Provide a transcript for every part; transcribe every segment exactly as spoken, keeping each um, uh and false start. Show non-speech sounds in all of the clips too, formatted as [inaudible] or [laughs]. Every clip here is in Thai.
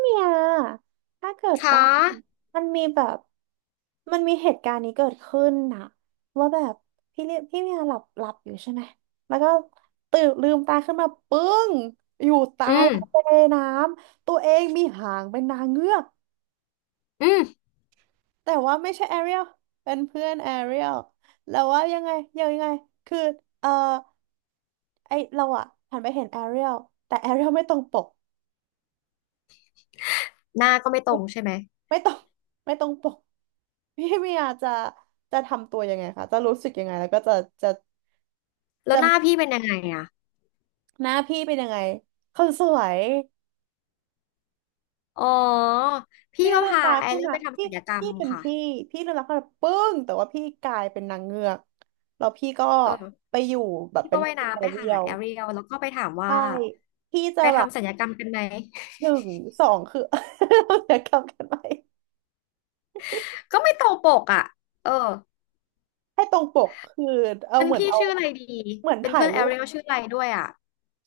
เนี่ยถ้าเกิดขาว่ามันมีแบบมันมีเหตุการณ์นี้เกิดขึ้นนะว่าแบบพี่เรียพี่เมียหลับหลับอยู่ใช่ไหมแล้วก็ตื่นลืมตาขึ้นมาปึ้งอยู่ใตาอืยมทะเลน้ำตัวเองมีหางเป็นนางเงือกอืมแต่ว่าไม่ใช่แอเรียลเป็นเพื่อนแอเรียลแล้วว่ายังไงยังไงคือเออไอเราอะหันไปเห็นแอเรียลแต่แอเรียลไม่ตรงปก หน้าก็ไม่ตรงใช่ไหม ไม่ต้องไม่ต้องปก [laughs] พี่เมียจะจะทำตัวยังไงคะจะรู้สึกยังไงแล้วก็จะจะแล้จะวหน้าพี่เป็นยังไงอ่ะหน้าพี่เป็นยังไงคนสวยอ๋อพี่พี่ก็ลืมพาตาแอขึ้นเรียลมาไปทำพี่ศัลยกรรมพี่เป็นค่ะพี่พี่ลืมตาขึ้นมาปึ้งแต่ว่าพี่กลายเป็นนางเงือกแล้วพี่ก็เออไปอยู่แบบพี่เป็ก็นคว่ายพื่นแอน้ำไปเรีหายลแอเรียลแล้วก็ไปถามว่าใช่พี่จะไปแบบทำศัลยกรรมกันไหม หนึ่งสองคือ [laughs] เดี๋ยวกลับกันไป [laughs] ก็ไม่ตรงปกอ่ะเออให้ตรงปกคือเอาเป็นเหมือนพี่เอาชื่ออะไรดีเหมือนเป็นถ่าเพื่ยอนแอรูป เรียลชื่ออะไรด้วยอ่ะ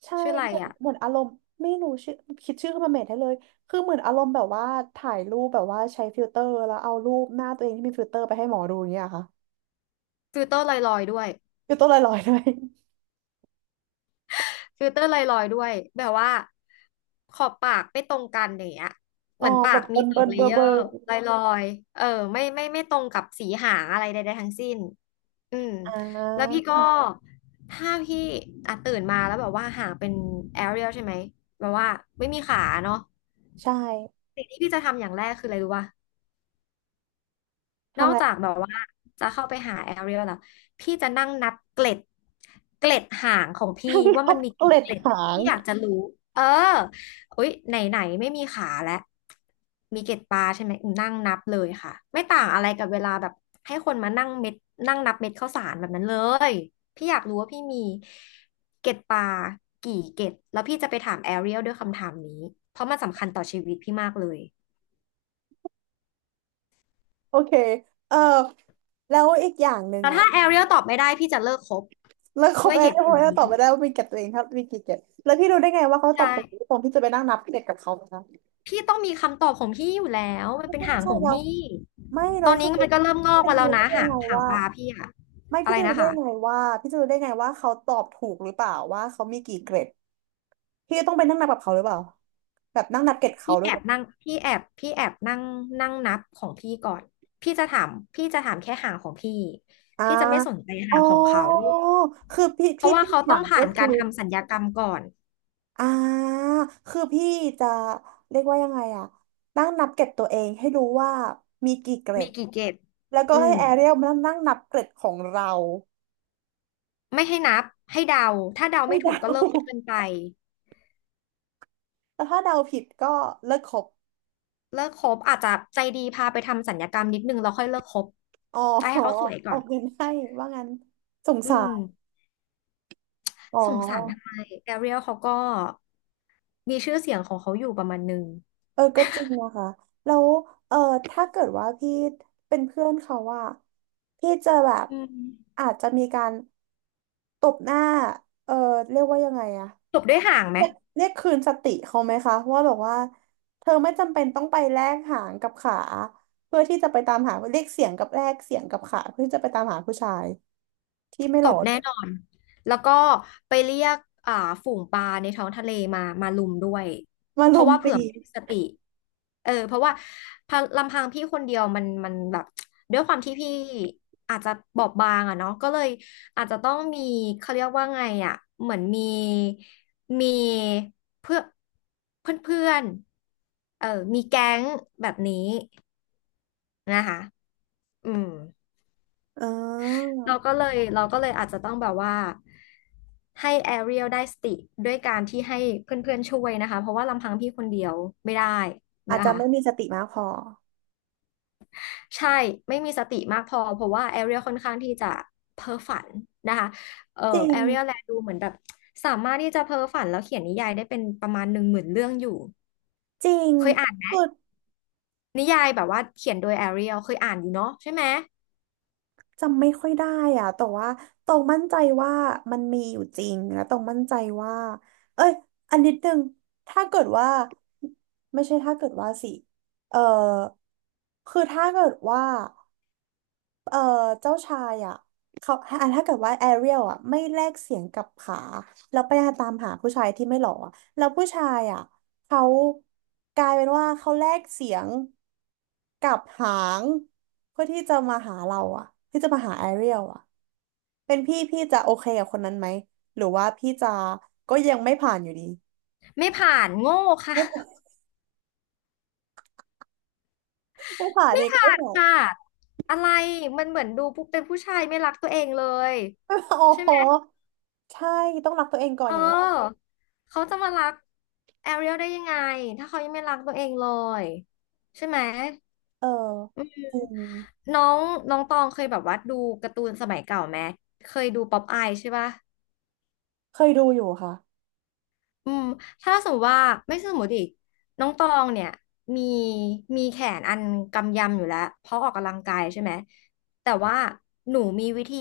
ใช่ชื่ออะไรเหมือนอ่ะเหมือนอารมณ์ไม่รู้ชื่อคิดชื่อขึ้นมาเมทให้เลยคือเหมือนอารมณ์แบบว่าถ่ายรูปแบบว่าใช้ฟิลเตอร์แล้วเอารูปหน้าตัวเองที่มีฟิลเตอร์ไปให้หมอดูอย่างเงี้ยค่ะฟิลเตอร์ลอยๆด้วย ฟิลเตอร์ลอยๆด้วยฟิลเตอร์ไลลอยด์ด้วยแบบว่าขอบปากไม่ตรงกันอย่างเงี้ยเหอ๋อมือนปาแบกบเบิมีร์นสอเบิงร์นเลเบอเยร์อเบอร์ร์ไลอยลอยด์เออไม่ไม่ไม่ตรงกับสีหางอะไรใดๆทั้งสิ้นอืมอ่แล้วาพี่ก็ถ้าพี่อ่ะตื่นมาแล้วแบบว่าหางเป็นแอเรียลใช่ไหมแบบว่าไม่มีขาเนาะใช่สิ่งที่พี่จะทำอย่างแรกคืออะไรรู้ป่ะ นทำออะกไร จากแบบว่าจะเข้าไปหาแอเรียลแล้วพี่จะนั่งนับเกล็ดเกล็ดหางของพี่ [laughs] ว่าขัมับ นมี [laughs] เกกี่ล็ดเกล็ดหางที่อยากจะรู้เอออุ๊ยไหนไหนไม่มีขาแล้วมีเกล็ดปลาใช่ไหมอืมนั่งนับเลยค่ะไม่ต่างอะไรกับเวลาแบบให้คนมานั่งเม็ดนั่งนับเม็ดข้าวสารแบบนั้นเลยพี่อยากรู้ว่าพี่มีเกล็ดปลากี่เกล็ดแล้วพี่จะไปถามแอเรียลด้วยคำถามนี้เพราะมันสำคัญต่อชีวิตพี่มากเลย โอเคเออแล้วอีกอย่างหนึ่งแต่อะถ้าแอเรียลตอบไม่ได้พี่จะเลิกคบแล้วครด้บวยแอนเหตุที่ผผมลจะนี้ตอบไปได้ว่ามีเกล็ดตัวเองครับมีกี่เกล็ดแล้วพี่รู้ได้ไงว่าเขาตใช่อบถูกตรงที่จะไปนั่งนับเกล็ดกับเขาไหมคะ พี่ต้องมีคำตอบของพี่อยู่แล้วมันไม่เป็นใช่หาไม่งใช่ของเราพี่ไม่ตเราอนคือนี้มัพี่นก็เริ่มงอกจะมาแล้รู้วนะได้ยังหางไงหางว่าปลาพี่อะไม่อะพี่ไรจะรู้นะได้คะยังไงว่าพี่จะรู้ได้ยังไงว่าเขาตอบถูกหรือเปล่าว่าเขามีกี่เกรดพี่จะต้องไปนั่งนับกับเขาหรือเปล่าแบบนั่งนับเกรดเขาพี่ด้วแอยเหรบอนั่งพี่แอบพี่แอบนั่งนั่งนับของพี่ก่อนพี่จะถามพี่จะถามแค่หางของพี่อ่าพี่จะไม่สนใจอ๋อหางของเขาคือพี่เพพี่ราะว่าพี่เขาถาต้องมผ่าก็นคืกาอรทำสัญญากรรมก่อนอ่าคือพี่จะเรียกว่ายังไงอะนั่งนับเกรดตัวเองให้รู้ว่ามีกี่เกรมีดกี่เกตแล้วก็อืให้มแอเรียลมานั่งนับเกรดของเราไม่ให้นับให้เดาถ้าเดาให้ไม่ถูเดา กก็เลิกคบกันไป แต่ถ้าเดาผิดก็เลิกคบเลิกคบอาจจะใจดีพาไปทำสัญญกรรมนิดนึงแล้วค่อยเลิกคบอ๋อ ให้ [laughs] เขาสวยอก่ออนกเงินให้ว่างั้นสงอืสามรอ๋อสงสารทำไมแอเรียลเขาก็มีชื่อเสียงของเขาอยู่ประมาณนึงเออก็จริงนะคะแล้วเออถ้าเกิดว่าพี่เป็นเพื่อนเขาว่าพี่จะแบบอืมอาจจะมีการตบหน้าเออเรียกว่ายังไงอะจบด้วยห่างไหม เรียกเรียกคืนสติเขาไหมคะว่าแบบว่าเธอไม่จำเป็นต้องไปแลกหางกับขาเพื่อที่จะไปตามหาเรียกเสียงกับแลกเสียงกับขาเพื่อที่จะไปตามหาผู้ชายที่ไม่ตหล่อ บแน่นอน แล้วก็ไปเรียกอ่าฝูงปลาในท้องทะเลมามาลุมด้วย มาเพลราะมว่าตีเผื่อไมมีสติเออเพราะว่าพะลำพังพี่คนเดียวมันมันแบบด้วยความที่พี่อาจจะบอบบางอะเนาะก็เลยอาจจะต้องมีเขาเรียกว่าไงอะเหมือนมีมีเพื่อเพื่อนเพื่อนๆเออมีแก๊งแบบนี้นะคะอืม อ๋อเราก็เลยเราก็เลยอาจจะต้องแบบว่าให้แอเรียลได้สติด้วยการที่ให้เพื่อนๆช่วยนะคะเพราะว่าลำพังพี่คนเดียวไม่ได้อาจนะจะคะไม่มีสติมากพอใช่ไม่มีสติมากพอเพราะว่าแอเรียลค่อนข้างที่จะเพ้อฝันนะคะเอ่อจริแองเรียลแลดูเหมือนแบบสามารถที่จะเพ้อฝันแล้วเขียนนิยายได้เป็นประมาณหนึ่งหมื่นเรื่องอยู่จริงเคยอ่านไหมคือนิยายแบบว่าเขียนโดยแอเรียลเคยอ่านอยู่เนาะใช่ไหมจำไม่ค่อยได้อะแต่ว่าตรงมั่นใจว่ามันมีอยู่จริงแล้วตรงมั่นใจว่าเอ้ยอันนิดนึงถ้าเกิดว่าไม่ใช่ถ้าเกิดว่าสิเออคือถ้าเกิดว่า เอ่อเจ้าชายอ่ะเขาอ่ะถ้าเกิดว่าแอเรียลอ่ะไม่แลกเสียงกับขาแล้วไปตามหาผู้ชายที่ไม่หล่ออะแล้วผู้ชายอ่ะเขากลายเป็นว่าเขาแลกเสียงกับหางเพื่อที่จะมาหาเราอ่ะที่จะมาหาแอเรียลอ่ะเป็นพี่พี่จะโอเคกับคนนั้นไหมหรือว่าพี่จะก็ยังไม่ผ่านอยู่ดีไม่ผ่านโง่ค่ะ ไม่ผ่านไม่ผ่านไม่อีกผ่าไม่นผ่าน ค่ะอะไรมันเหมือนดูปุ๊บเป็นผู้ชายไม่รักตัวเองเลย [laughs] ไม่ผ่าน [laughs] โอ้ใช่โหไหมใช่ต้องรักตัวเองก่อนเออย่างแรกอเขาจะมารักแอเรียลได้ยังไงถ้าเขายังไม่รักตัวเองเลยใช่ไหมเออจริงน้องน้องตองเคยแบบว่าดูการ์ตูนสมัยเก่าไหมเคยดูป๊อปอายใช่ปะ เคยดูอยู่ค่ะ อืมถ้าสมมติว่าไม่สมมติอีกน้องตองเนี่ยมีมีแขนอันกำยำอยู่แล้วเพราะออกกำลังกายใช่ไหมแต่ว่าหนูมีวิธี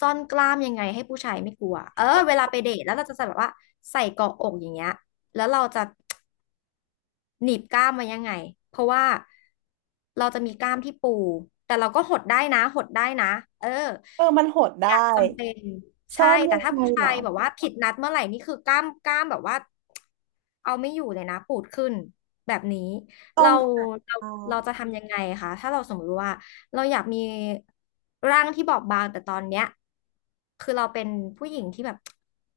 ซ่อนกล้ามยังไงให้ผู้ชายไม่กลัวเออเวลาไปเดทแล้วเราจะแบบว่าใส่เกาะอกอย่างเงี้ยแล้วเราจะ หนีบกล้ามไว้ยังไง เพราะว่าเราจะมีกล้ามที่ปูแต่เราก็หดได้นะหดได้นะเออเออ มันโหดได้อยากจำเป็นซ่อใช่นยัแต่งถ้าไงผู้เหรชาอ ยแบบว่าผิดนัดเมื่อไหร่นี่คือกล้ามกล้ามแบบว่าเอาไม่อยู่เลยนะปูดขึ้นแบบนี้ต้อเรางอาจจเราเราะจะทำยังไงคะถ้าเราสมมติว่าเราอยากมีร่างที่บอบบางแต่ตอนเนี้ยคือเราเป็นผู้หญิงที่แบบ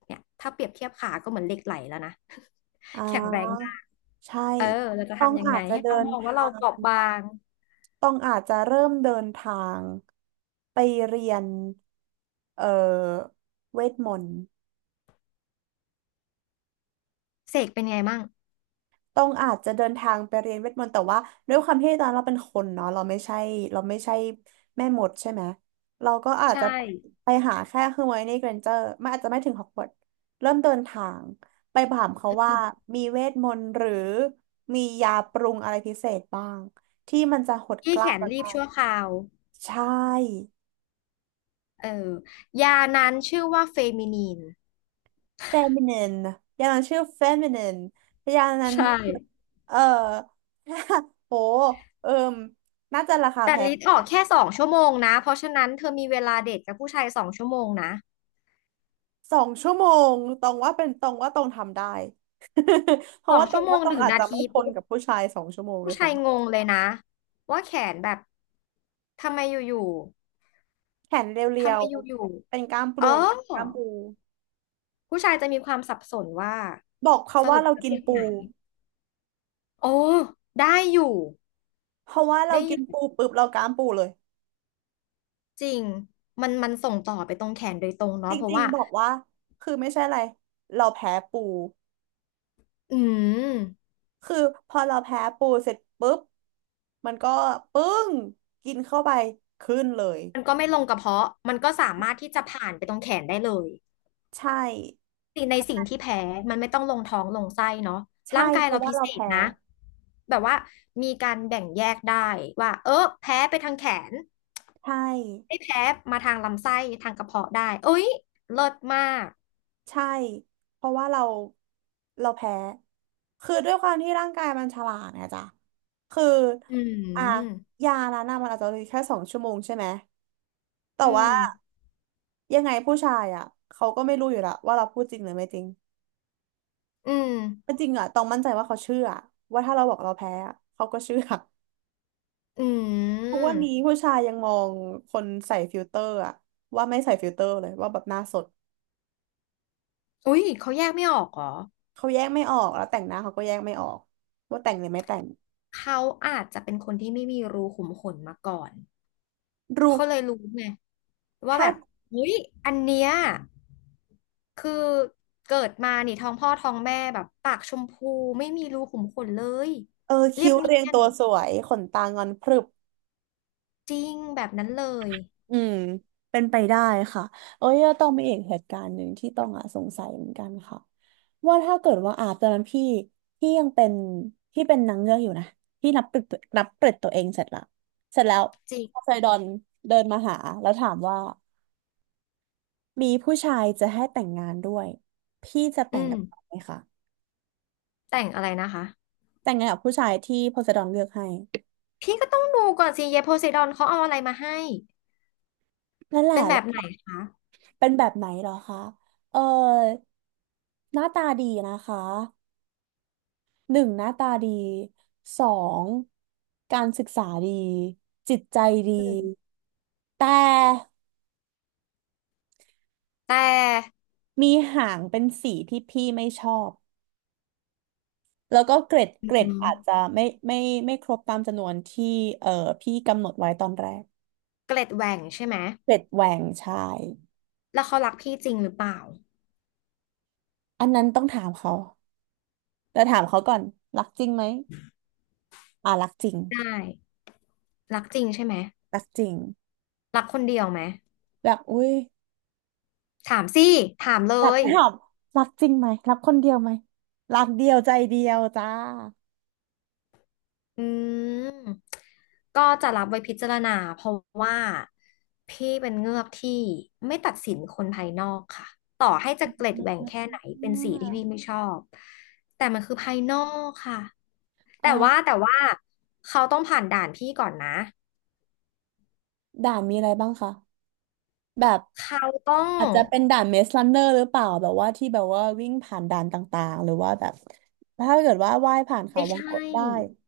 เนี่ยถ้าเปรียบเทียบขาก็เหมือนเหล็กไหลแล้วนะ อ่ [laughs] แข็งแรง าใช่ เออเราจะต้องทำยังอาไงจจะให้เดิเขานมองว่าทาเราเปง ราะบางต้องอาจจะเริ่มเดินทางไปเรียนเอ่อเวทมนต์ เสกเป็นไงมั่งต้องอาจจะเดินทางไปเรียนเวทมนต์แต่ว่าด้วยความที่ตอนเราเป็นคนเนาะเราไม่ใช่เราไม่ใช่แม่มดใช่ไหมเราก็อาจใช่จะไปหาแค่เือไมโในเกรนเจอร์มันอาจจะไม่ถึงฮอกวอตส์เริ่มเดินทางไปถามเขาว่ามีเวทมนต์หรือมียาปรุงอะไรพิเศษบ้างที่มันจะหดกที่แขล้ามนเรารีได้บชั่วคราวใช่ เออยานั้นชื่อว่าเฟมินีน feminine ยานั้นชื่อ feminine ยานั้นใช่เออ [laughs] โหเอิมน่าจะราคาแต่แพง ลิ์ออกแค่สองชั่วโมงนะเพราะฉะนั้นเธอมีเวลาเดทกับผู้ชายสองชั่วโมงนะสองชั่วโมงตองว่าเป็นตรงว่าตองทำได้ [laughs] เพสราะองว่าตอชั่งวโมว่างตหองนึ่งอาจนาจะไม่ทีทปุ๊นบกับผู้ชายสองชั่วโมงด้ผู้วยชายซ้ำงงเลยนะว่าแขนแบบทำไมอยู่แขนเๆรีทำยไมวอยู่ๆเป็นกล้ามๆเอปูอกล้ามปูผู้ชายจะมีความสับสนว่าบอกเขาสว่ารุปเราประกิเภนทปูไหนโอ้ได้อยู่ เพราะว่าเราได้อกินยู่ปูปุ๊บเรากล้ามปูเลยจริงมันมันส่งต่อไปตรงแขนโดยตรงจเนาะเพราะริงว่าๆบอกว่าคือไม่ใช่อะไรเราแพ้ปูอืมคือพอเราแพ้ปูเสร็จปุ๊บมันก็ปึ้งกินเข้าไปขึ้นเลยมันก็ไม่ลงกระเพาะ มันก็สามารถที่จะผ่านไปตรงแขนได้เลยใช่สิ่งในสิ่งที่แพ้มันไม่ต้องลงท้องลงไส้เนาะใช่ร่างกายเพเราราะว่าพิเราเศษแพ้นะแบบว่ามีการแบ่งแยกได้ว่าเออ แพ้ไปทางแขนใช่ ไม่แพ้มาทางลำไส้ทางกระเพาะได้เอ้ยเลิศมากใช่เพราะว่าเราเราแพ้คือด้วยความที่ร่างกายมันฉลาดไงจ๊ะคืออือ่ะมยานั้นน่ะมันอาจจะเหลือแค่สองชั่วโมงใช่ไหมแต่อืว่ามยังไงผู้ชายอ่ะเขาก็ไม่รู้อยู่และวว่าเราพูดจริงหรือไม่จริงอืมแต่จริงอ่ะต้องมั่นใจว่าเขาเชื่อว่าถ้าเราบอกเราแพ้อะเขาก็เชื่ออืทุกวันมนี้ผู้ชายยังมองคนใส่ฟิลเตอร์อ่ะว่าไม่ใส่ฟิลเตอร์เลยว่าแบบหน้าสดอุ้ยเขาแยกไม่ออกเหรอ เขาแยกไม่ออกแล้วแต่งหน้าเขาก็แยกไม่ออกว่าแต่งหรือไม่แต่งเขาอาจจะเป็นคนที่ไม่มีรูขุมขนมาก่อนรู้เขาเลยรู้ไงว่าถ้า แบบเฮ้ยอันเนี้ยคือเกิดมานี่ท้องพ่อท้องแม่แบบปากชมพูไม่มีรูขุมขนเลยเออเรียคิ้บวเนีเรียงยนตัวสวยขนตางอนพรึบจริงแบบนั้นเลยอืมเป็นไปได้ค่ะเอ้ยต้องมีอีกเหตุการณ์หนึ่งที่ต้องอ่ะสงสัยเหมือนกันค่ะว่าถ้าเกิดว่าอาบตอนนั้นพี่พี่ยังเป็นพี่เป็นนางเงือกอยู่นะพี่นับเกลิดนับเกลิดตัวเองเสร็จละเสร็จแล้วจริพอไซงดอนเดินมาหาแล้วถามว่ามีผู้ชายจะให้แต่งงานด้วยพี่จะอืแต่งมกับเขาไหมคะแต่งอะไรนะคะแต่งงานกับผู้ชายที่โพไซดอนเลือกให้พี่ก็ต้องดูก่อนสิเยโพไซดอนเขาเอาอะไรมาให้นั่นแหละ เป็นแบบไหนคะเป็นแบบไหนเหรอคะ เอ่อหน้าตาดีนะคะ หนึ่งหน้าตาดีสอง การศึกษาดี จิตใจดี อืมแต่แต่มีหางเป็นสีที่พี่ไม่ชอบ แล้วก็เกรดอืเกรดมอาจจะไม่ไม่ไม่ครบตามจำนวนที่เอ่อพี่กำหนดไว้ตอนแรกเกล็ดแหว่งใช่ไหมเกรดแหว่งใช่แล้วเขารักพี่จริงหรือเปล่าอันนั้นต้องถามเขาแต่ถามเขาก่อน รักจริงไหม อ่ารักจริงได้ รักจริงใช่ไหมรักจริงรักคนเดียวไหมแบบอุ้ย ถามสิถามเลแบบยไม่หอมรักจริงไหมรักคนเดียวไหมรักเดียวใจเดียวจ้าอืมก็จะรับไว้พิจารณาเพราะว่าพี่เป็นเงือกที่ไม่ตัดสินคนภายนอกค่ะต่อให้จะเกล็ดแหว่องแค่ไหนเป็นสีที่พี่่าไม่ชอบแต่มันคือภายนอกค่ะเอ่แต่ว่าอแต่ว่าเขาต้องผ่านด่านพี่ก่อนนะด่านมีอะไรบ้างคะแบบเขาต้ออาจงจะเป็นด่านเมสลันเนอร์หรือเปล่าแบบว่าที่แบบว่าวิ่งผ่านด่านต่างๆหรือว่าแบบถ้าเกิดว่าว่ายผ่านเขาไม่วงกใช่ตได้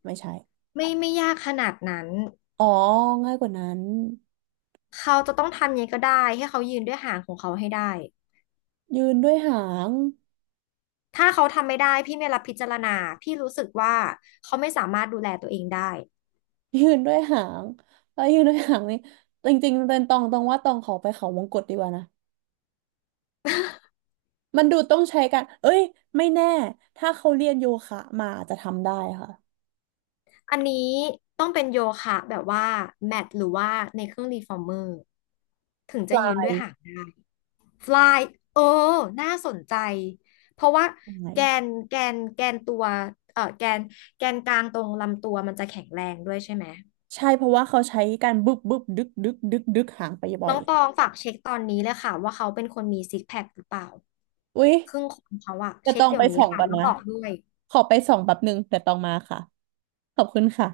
ไม่ใช่ไม่ไม่ยากขนาดนั้นอ๋อง่ายกว่านั้นเขาจะต้องทำยังไงก็ได้ให้เขายืนด้วยหางของเขาให้ได้ ยืนด้วยหาง ถ้าเขาทำไม่ได้พี่ไม่รับพิจารณาพี่รู้สึกว่าเขาไม่สามารถดูแลตัวเองได้ [laughs] ยืนด้วยหางแล้วยืนด้วยหางนี่จริงๆเป็นตองตองว่าตองขอไปเขาวงกตดีกว่านะ [laughs] มันดูต้องใช้กัน เอ้ย ไม่แน่ ถ้าเขาเรียนโยคะมาอาจจะทำได้ค่ะอันนี้ต้องเป็นโยคะแบบว่าแมทหรือว่าในเครื่องรีฟอร์เมอร์ถึงไจะยืนปด้วยหางฟลายเออน่าสนใจเพราะว่ายังไงแกนแกนแกนตัวเออแกนแกนกลางตรงลำตัวมันจะแข็งแรงด้วยใช่ไหมใช่ เพราะว่าเขาใช้การบึบบึบดึกดึกดึกดึกหางไปบ่อน้ยองตองฝากเช็คตอนนี้เลยค่ะว่าเขาเป็นคนมีซิกแพคหรือเปล่าอุ๊ยครึ่งคนเขาอะจะเช็ตคองเดี๋ยไปวนี้ส่องค่ะก่อนแล้วนะ บอกด้วยขอไปส่องแป๊บนึงแต่ตองมาค่ะ ขอบคุณค่ะ